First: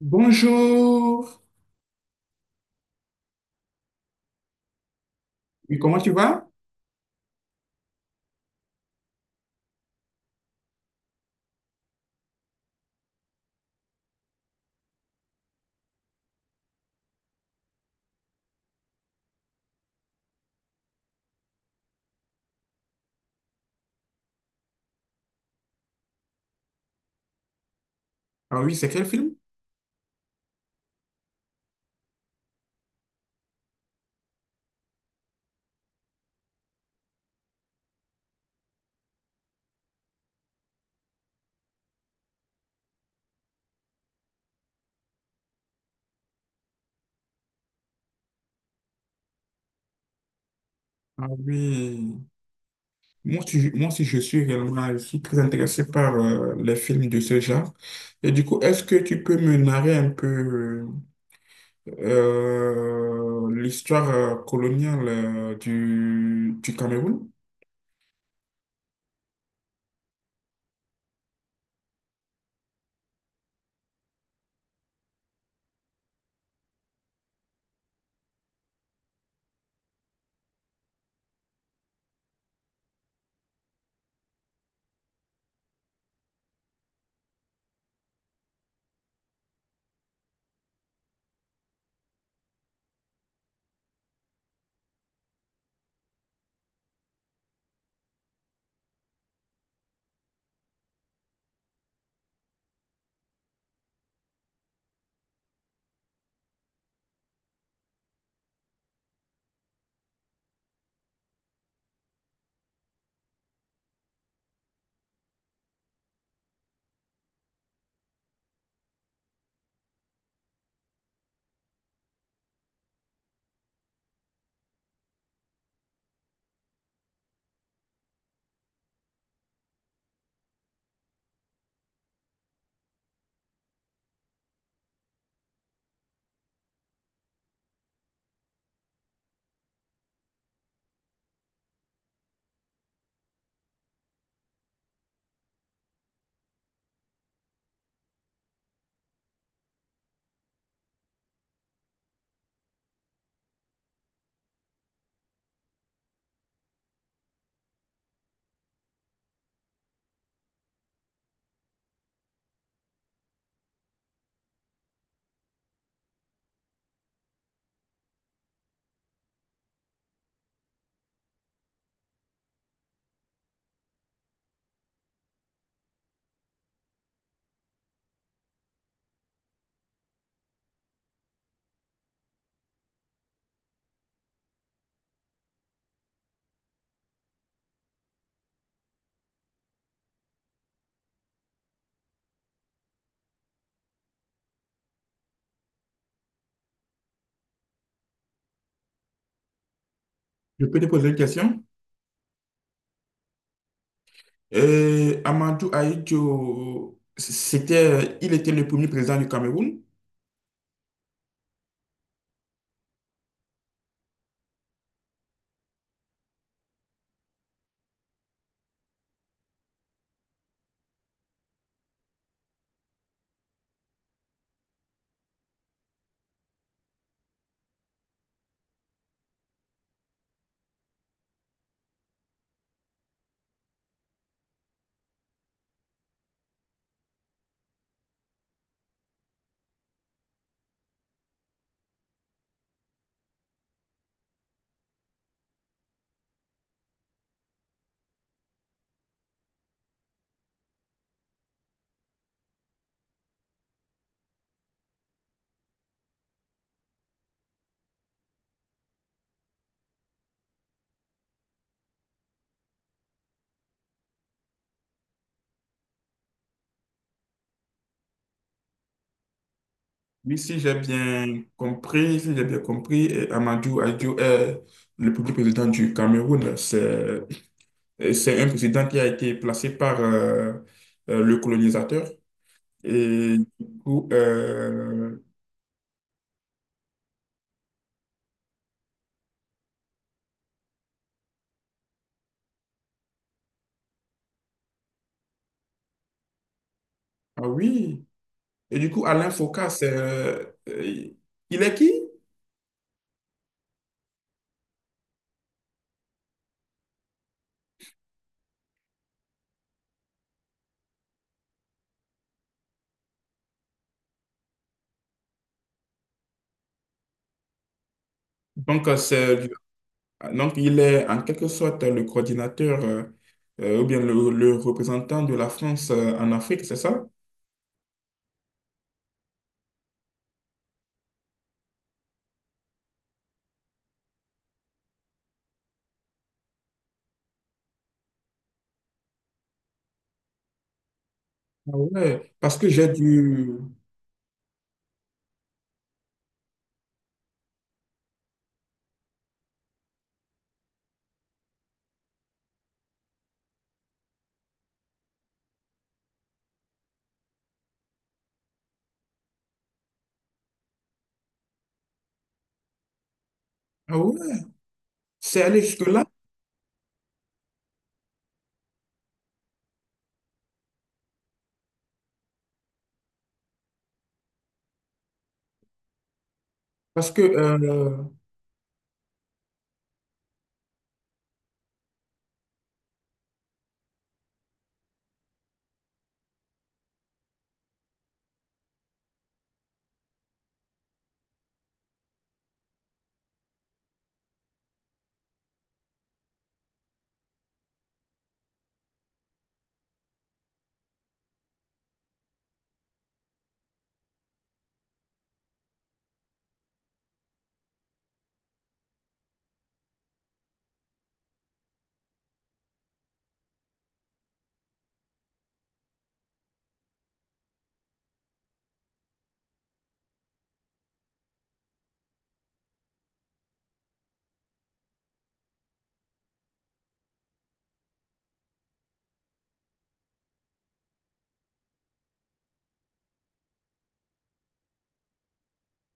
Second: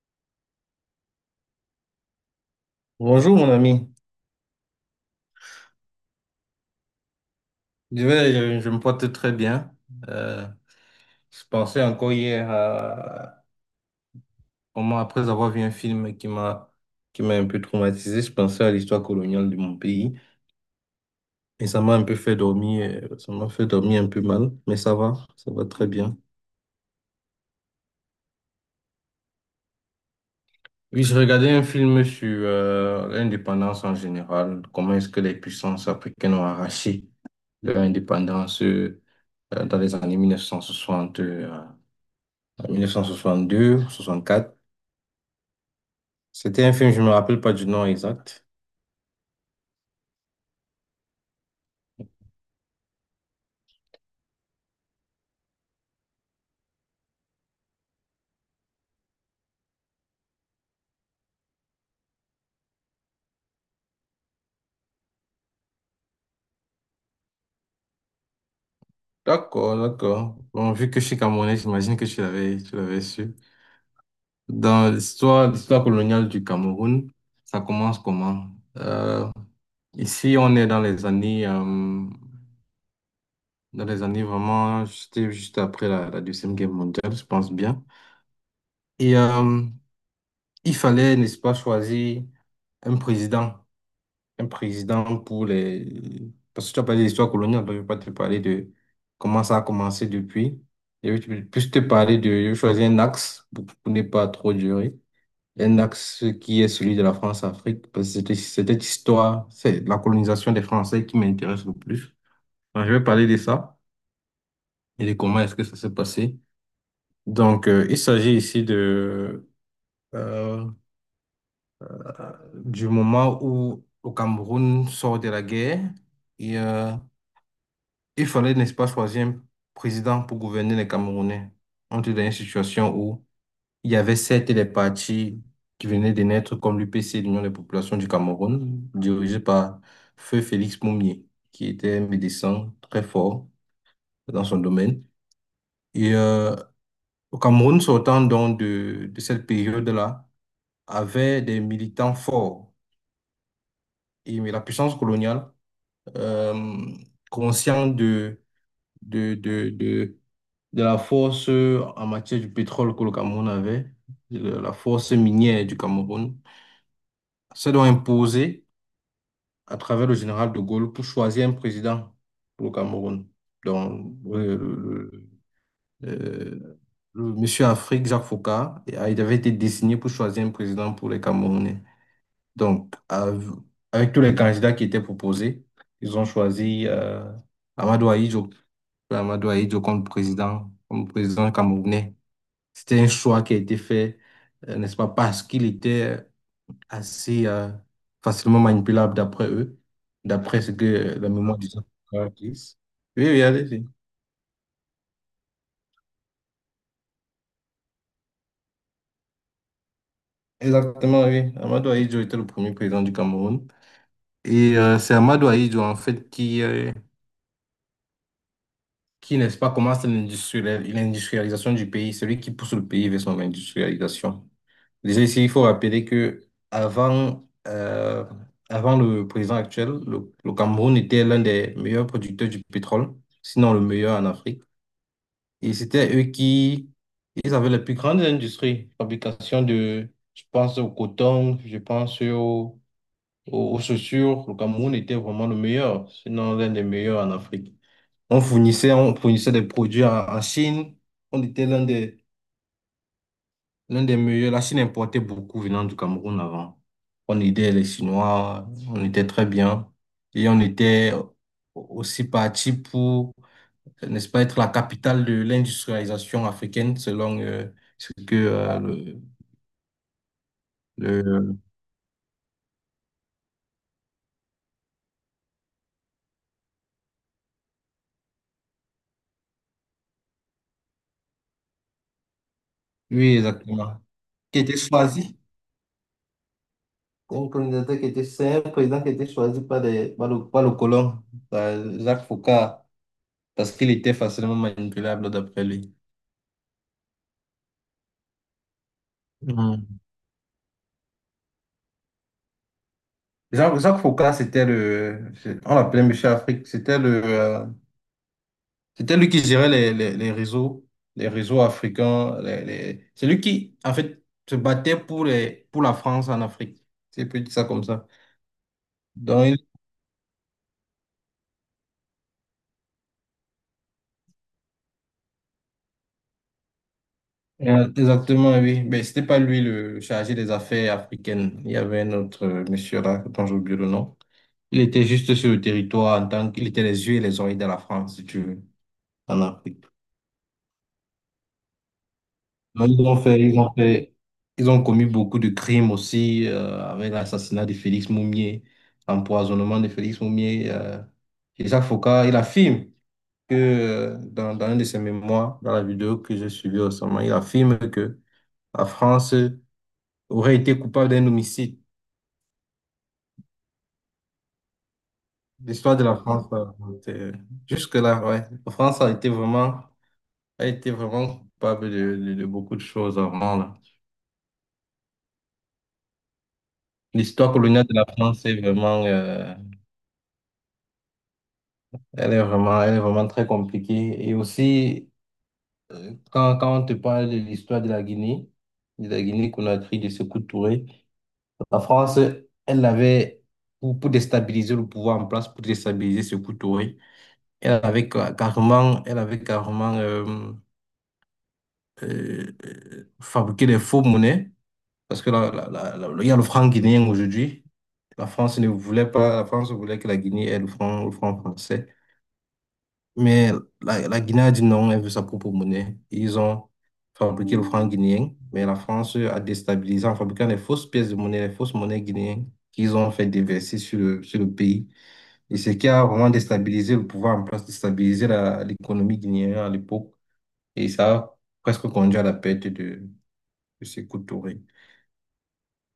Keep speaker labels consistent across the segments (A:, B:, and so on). A: Bonjour.
B: Bonjour mon ami,
A: Oui, comment tu vas?
B: je me porte très bien. Euh, je pensais encore hier à comment, après avoir vu un film qui m'a un peu traumatisé, je pensais à l'histoire coloniale de mon pays, et ça m'a un peu fait dormir, ça m'a fait dormir un peu mal. Mais ça va très bien.
A: Ah oui, c'est quel film?
B: Oui, je regardais un film sur l'indépendance en général, comment est-ce que les puissances africaines ont arraché leur indépendance. Dans les années 1960, à 1962, soixante-quatre. C'était un film, je me rappelle pas du nom exact.
A: Ah oui. Moi aussi, je suis réellement, je suis très intéressé par les films de ce genre. Et du coup, est-ce que tu peux me narrer un peu l'histoire coloniale du Cameroun?
B: D'accord, d'accord. Bon, vu que je suis Camerounais, j'imagine que tu l'avais su. Dans l'histoire coloniale du Cameroun, ça commence comment? Ici, on est dans les années vraiment, c'était juste après la Deuxième Guerre mondiale, je pense bien. Et il fallait, n'est-ce pas, choisir un président. Un président pour les... Parce que tu as parlé d'histoire coloniale, donc je ne vais pas te parler de comment ça a commencé depuis. Je vais plus te parler de... Je vais choisir un axe pour ne pas trop durer. Un axe qui est celui de la France-Afrique, parce que c'était histoire, c'est la colonisation des Français qui m'intéresse le plus. Donc, je vais parler de ça et de comment est-ce que ça s'est passé. Donc, il s'agit ici euh, du moment où le Cameroun sort de la guerre et il fallait, n'est-ce pas, choisir un président pour gouverner les Camerounais. On était dans une situation où il y avait certes les partis qui venaient de naître comme l'UPC, l'Union des populations du Cameroun, dirigé par Feu Félix Moumié, qui était un médecin très fort dans son domaine. Et au Cameroun, sortant donc de cette période-là, avait des militants forts. Et, mais la puissance coloniale, euh, consciente de, de, de de la force en matière du pétrole que le Cameroun avait, de la force minière du Cameroun. C'est donc imposé à travers le général de Gaulle pour choisir un président pour le Cameroun. Donc, euh, le monsieur Afrique, Jacques Faucard, il avait été désigné pour choisir un président pour les Camerounais. Donc, avec tous les candidats qui étaient proposés, ils ont choisi Amadou Ahidjo, Amadou Ahidjo comme président camerounais. C'était un choix qui a été fait, n'est-ce pas, parce qu'il était assez facilement manipulable d'après eux, d'après
A: Je
B: ce
A: peux
B: que
A: te poser une
B: la mémoire
A: question?
B: des gens disent. Oui, oui, allez-y.
A: Amadou Ahidjo, c'était, il était le premier président du Cameroun.
B: Exactement, oui. Amadou Ahidjo était le premier président du Cameroun. Et c'est Amadou Ahidjo, en fait, qui n'est-ce pas, commence l'industrialisation du pays, celui qui pousse le pays vers son industrialisation. Déjà ici, il faut rappeler que avant le président actuel, le Cameroun était l'un des meilleurs producteurs du pétrole, sinon le meilleur en Afrique. Et c'était eux qui, ils avaient les plus grandes industries, fabrication de, je pense au coton, je pense aux chaussures. Le Cameroun était vraiment le meilleur, sinon l'un des meilleurs en Afrique. On fournissait des produits en Chine. On était l'un des meilleurs. La Chine importait beaucoup venant du Cameroun avant. On aidait les Chinois, on était très bien. Et on était aussi parti pour, n'est-ce pas, être la capitale de l'industrialisation africaine, selon ce que
A: Oui, si j'ai bien
B: le-
A: compris, si j'ai bien compris, Amadou Ahidjo est le premier président du Cameroun. C'est un président qui a été placé par le colonisateur.
B: oui,
A: Et du
B: exactement.
A: coup,
B: Qui était choisi. Un candidat qui était, c'est un président qui était choisi par le colon, par Jacques Foucault, parce qu'il était facilement manipulable d'après lui.
A: ah oui. Et du coup, Alain Foucault, c'est, il est qui?
B: Jacques Foccart, on l'appelait Monsieur Afrique, c'était lui qui gérait les réseaux, les réseaux africains, c'est lui qui, en fait, se battait pour la France en Afrique. C'est peut dire ça comme ça.
A: Donc,
B: Donc,
A: donc, il est en quelque sorte le coordinateur ou bien le représentant de la France en Afrique, c'est ça?
B: exactement, oui. Mais c'était pas lui le chargé des affaires africaines. Il y avait un autre monsieur là, dont j'ai oublié le nom. Il était juste sur le territoire en tant qu'il était les yeux et les oreilles de la France, si tu veux, en Afrique.
A: Ah ouais, parce que
B: Non,
A: j'ai dû...
B: Ils ont commis beaucoup de crimes aussi, avec l'assassinat de Félix Moumier, l'empoisonnement de Félix Moumier. Jacques Faucard, il affirme que dans un de ses mémoires, dans la vidéo que j'ai suivie récemment, il affirme que la France aurait été coupable d'un homicide.
A: Ah ouais, c'est allé
B: L'histoire de
A: jusque-là
B: la France, c'est- euh, jusque-là, ouais. La France a été vraiment coupable de beaucoup de choses avant, là.
A: parce que...
B: L'histoire coloniale de la France est vraiment. Elle est vraiment très compliquée. Et aussi, quand on te parle de l'histoire de la Guinée, de la Guinée-Conakry, de Sékou Touré, la France, elle avait, pour déstabiliser le pouvoir en place, pour déstabiliser Sékou Touré, elle avait carrément fabriqué des faux monnaies. Parce que il y a le franc guinéen aujourd'hui. La France ne voulait pas, la France voulait que la Guinée ait le franc français. Mais la Guinée a dit non, elle veut sa propre monnaie. Ils ont fabriqué le franc guinéen, mais la France a déstabilisé en fabriquant les fausses pièces de monnaie, les fausses monnaies guinéennes qu'ils ont fait déverser sur le pays. Et ce qui a vraiment déstabilisé le pouvoir en place, déstabilisé l'économie guinéenne à l'époque. Et ça a presque conduit à la perte de Sékou Touré.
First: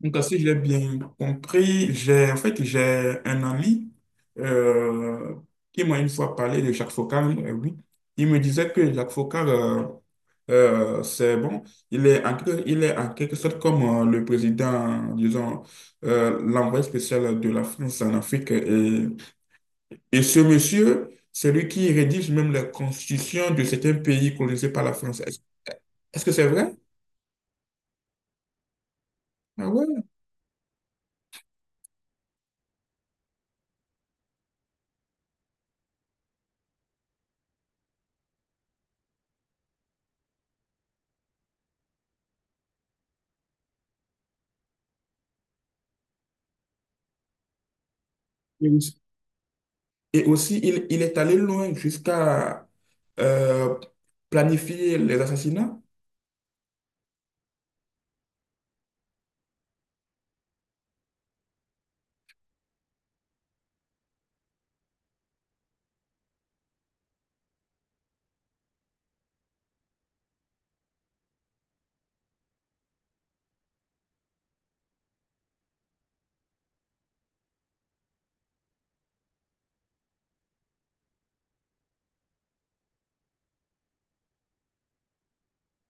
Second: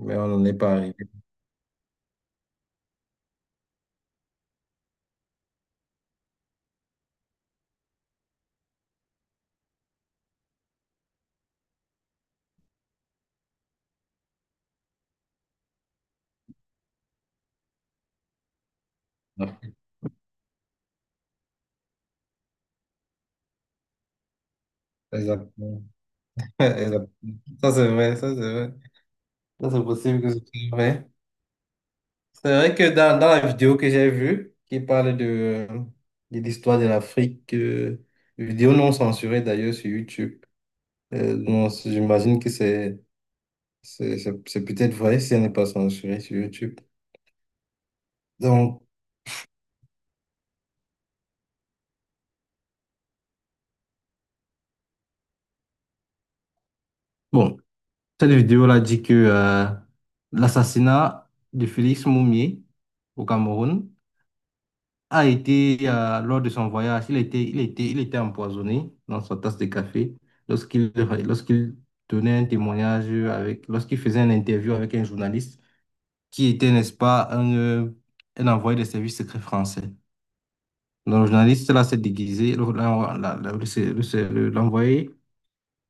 A: Donc,
B: Mais on
A: si
B: n'en
A: j'ai
B: est pas arrivé.
A: bien compris, j'ai en fait j'ai un ami euh, qui m'a une fois parlé de Jacques Foccart. Oui. Il me disait que Jacques Foccart, c'est bon, il est en, il est en quelque sorte comme le président, disons, l'envoyé spécial de la France en Afrique. Et ce monsieur, c'est lui qui rédige même la constitution de certains pays colonisés par la France. Est-ce
B: Exactement.
A: est-ce que c'est vrai?
B: Exactement. Ça, c'est vrai, ça, c'est vrai. Ça,
A: Ah
B: c'est possible que ce soit vrai. C'est vrai que dans la vidéo que j'ai vue, qui parle euh, de l'histoire de l'Afrique, vidéo non censurée d'ailleurs sur YouTube, non, j'imagine que c'est peut-être vrai si elle n'est pas censurée sur YouTube. Donc,
A: ouais. Et aussi, il est allé loin jusqu'à euh, planifier les assassinats.
B: bon, cette vidéo-là dit que l'assassinat de Félix Moumié au Cameroun a été, lors de son voyage, il était empoisonné dans sa tasse de café lorsqu'il lorsqu'il donnait un témoignage avec, lorsqu'il faisait une interview avec un journaliste qui était, n'est-ce pas, un envoyé des services secrets français. Donc, le journaliste là s'est déguisé, le- la- la- la- le se- le se- le- l'envoyé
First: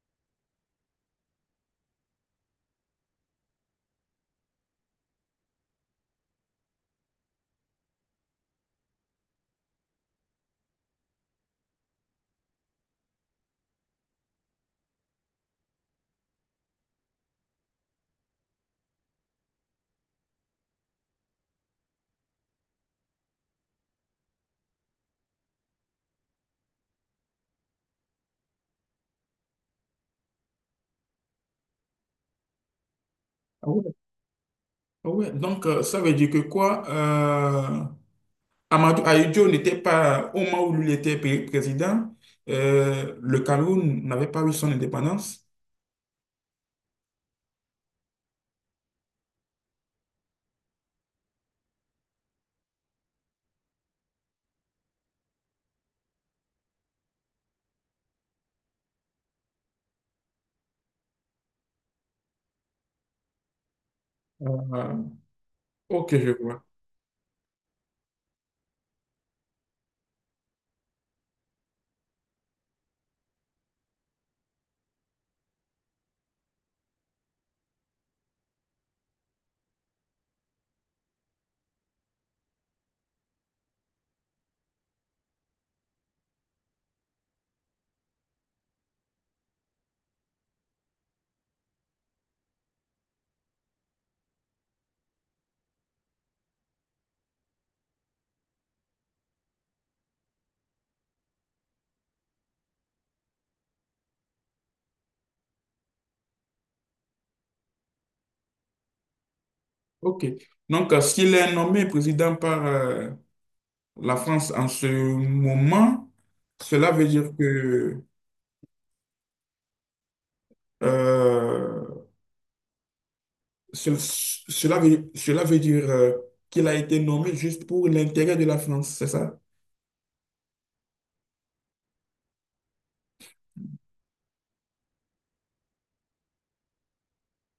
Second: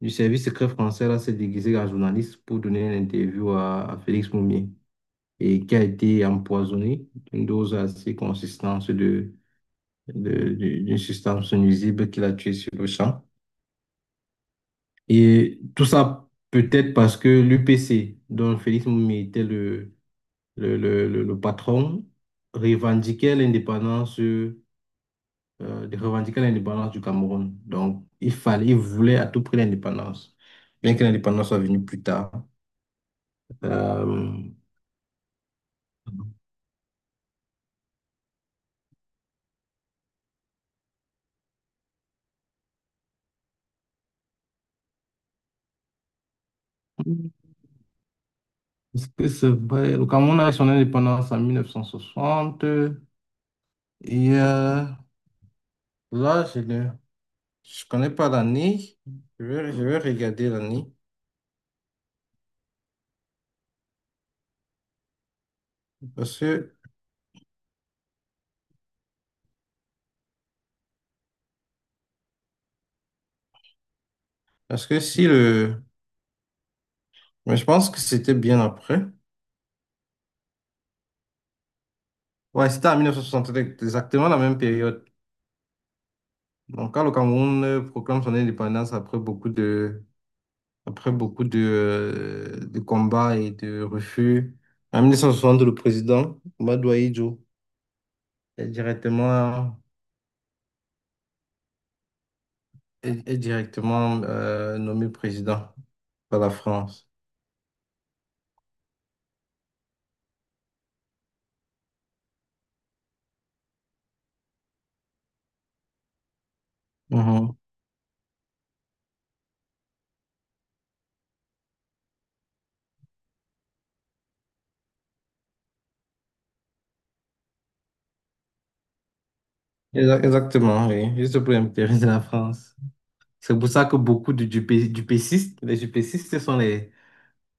B: du service secret français là s'est déguisé en journaliste pour donner une interview à Félix Moumier et qui a été empoisonné d'une dose assez consistante d'une substance nuisible qui l'a tué sur le champ. Et tout ça peut-être parce que l'UPC, dont Félix Moumi était le patron, revendiquait l'indépendance, de revendiquer l'indépendance du Cameroun. Donc, il fallait, il voulait à tout prix l'indépendance, bien que l'indépendance soit venue plus tard.
A: Ah ouais.
B: Euh,
A: Ah ouais. Donc, ça veut dire que quoi? Amadou Ahidjo n'était pas, au moment où lui était président, le Cameroun n'avait pas eu son indépendance.
B: est-ce que c'est vrai? Le Cameroun a eu son indépendance en 1960 et là, je connais pas l'année. Je vais regarder l'année.
A: Euh, ok, je
B: Parce
A: vois.
B: que, parce que si le... Mais je pense que c'était bien après. Ouais, c'était en 1973, exactement la même période. Donc, quand le Cameroun proclame son indépendance après beaucoup de combats et de refus, en 1960 le président, Madoua Idjo, est directement, est directement nommé président par la France.
A: Ok. Donc, s'il est nommé président par la France en ce moment, cela veut dire que euh, cela veut, cela veut dire qu'il a été nommé juste pour l'intérêt de la France, c'est ça?
B: Exactement, oui. Juste pour l'intérêt de la France. C'est pour ça que beaucoup de du dupécistes, les dupécistes, ce sont les,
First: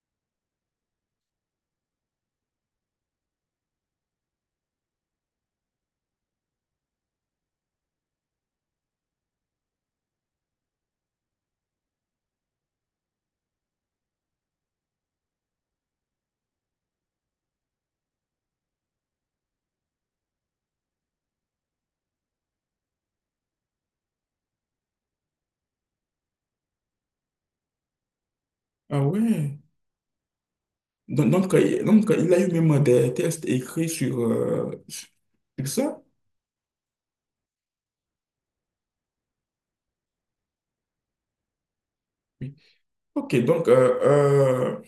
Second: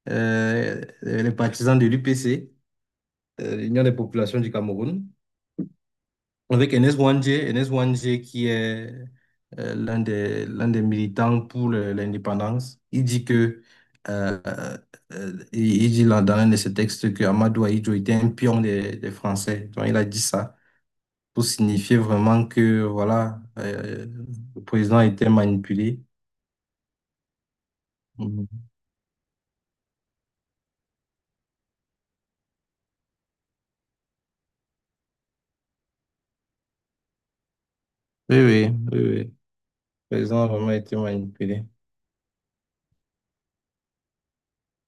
B: euh, les partisans de l'UPC, l'Union des populations du Cameroun, avec Enes Wandje, Enes Wandje qui est l'un des militants pour l'indépendance. Euh, il dit là, dans un de ses textes, que Amadou Ahidjo était un pion des Français. Donc, il a dit ça. Pour signifier vraiment que voilà, le président a été manipulé. Mhm.
A: Ah ouais. Donc, il a eu même des tests écrits sur, sur sur ça.
B: Oui, oui, oui, oui. Le président a vraiment été manipulé.
A: Oui. Ok, donc,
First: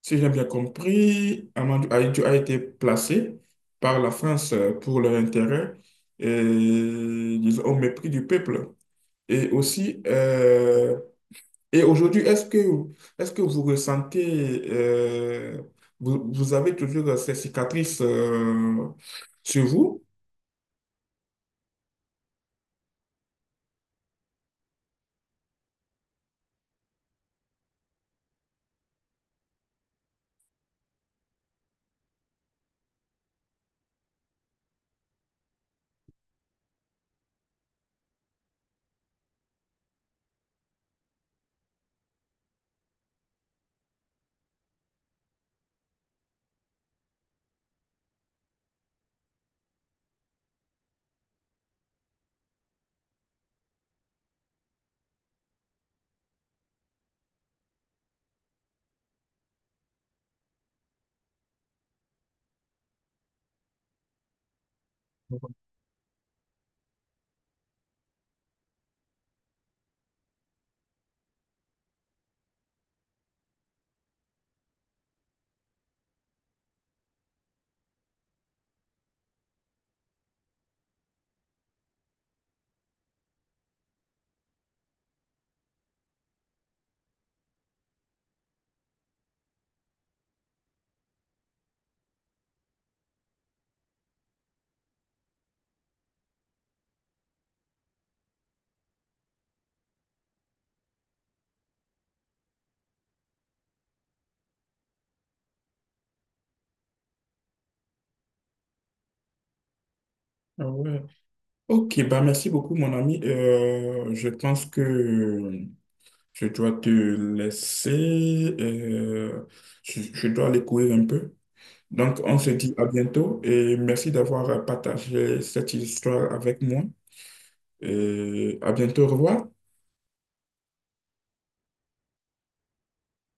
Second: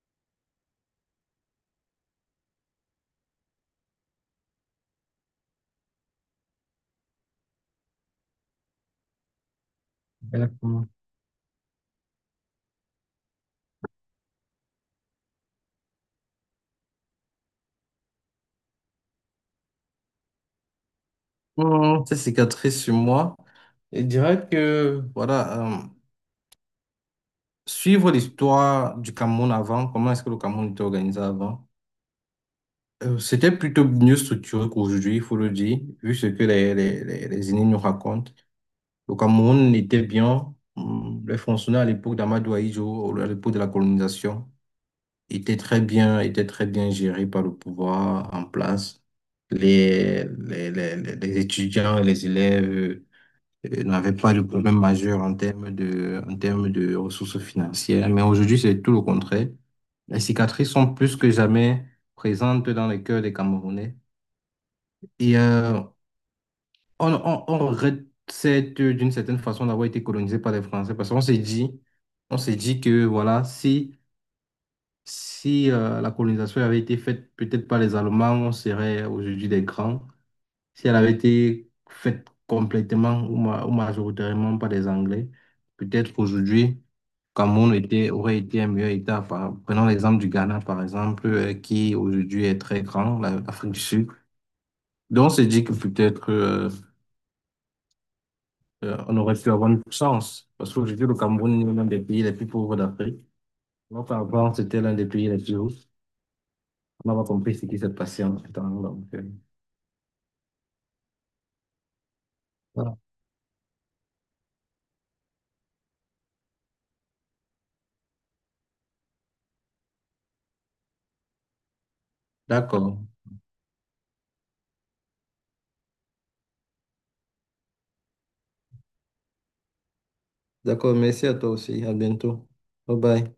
A: si j'ai bien compris, Amadou Ahidjo a été placé par la France pour leur intérêt, et, disons, au mépris du peuple. Et aussi,
B: Exactement.
A: et aujourd'hui, est-ce que vous ressentez, vous avez toujours ces cicatrices, sur vous?
B: Bon, cette cicatrice sur moi, je dirais que voilà, suivre l'histoire du Cameroun avant, comment est-ce que le Cameroun était organisé avant, c'était plutôt mieux structuré qu'aujourd'hui, il faut le dire, vu ce que les aînés nous racontent. Le Cameroun était bien, les fonctionnaires à l'époque d'Amadou Ahidjo, à l'époque de la colonisation, était très bien géré par le pouvoir en place. Les étudiants et les élèves n'avaient pas de problème majeur en termes de ressources financières. Mais aujourd'hui, c'est tout le contraire. Les cicatrices sont plus que jamais présentes dans les cœurs des Camerounais. Et on regrette d'une certaine façon d'avoir été colonisé par les Français parce qu'on s'est dit que voilà, si la colonisation avait été faite peut-être par les Allemands, on serait aujourd'hui des grands. Si elle avait été faite complètement ou majoritairement par les Anglais, peut-être qu'aujourd'hui, Cameroun était, aurait été un meilleur État. Prenons l'exemple du Ghana, par exemple, qui aujourd'hui est très grand, l'Afrique du Sud. Donc, on s'est dit que peut-être on aurait pu avoir une chance, parce qu'aujourd'hui, le Cameroun est l'un des pays les plus pauvres d'Afrique. Alors qu'avant, c'était l'un des pays les plus hauts. On n'a pas compris ce qui s'est passé en ce temps. Donc,
A: Ah ouais. Ok, bah merci beaucoup, mon
B: ah,
A: ami. Je pense que je dois te laisser. Je dois aller courir un peu. Donc, on se dit à
B: d'accord.
A: bientôt et merci d'avoir partagé cette histoire avec moi. Et à bientôt, au revoir.
B: D'accord, merci à toi aussi. À bientôt. Bye bye.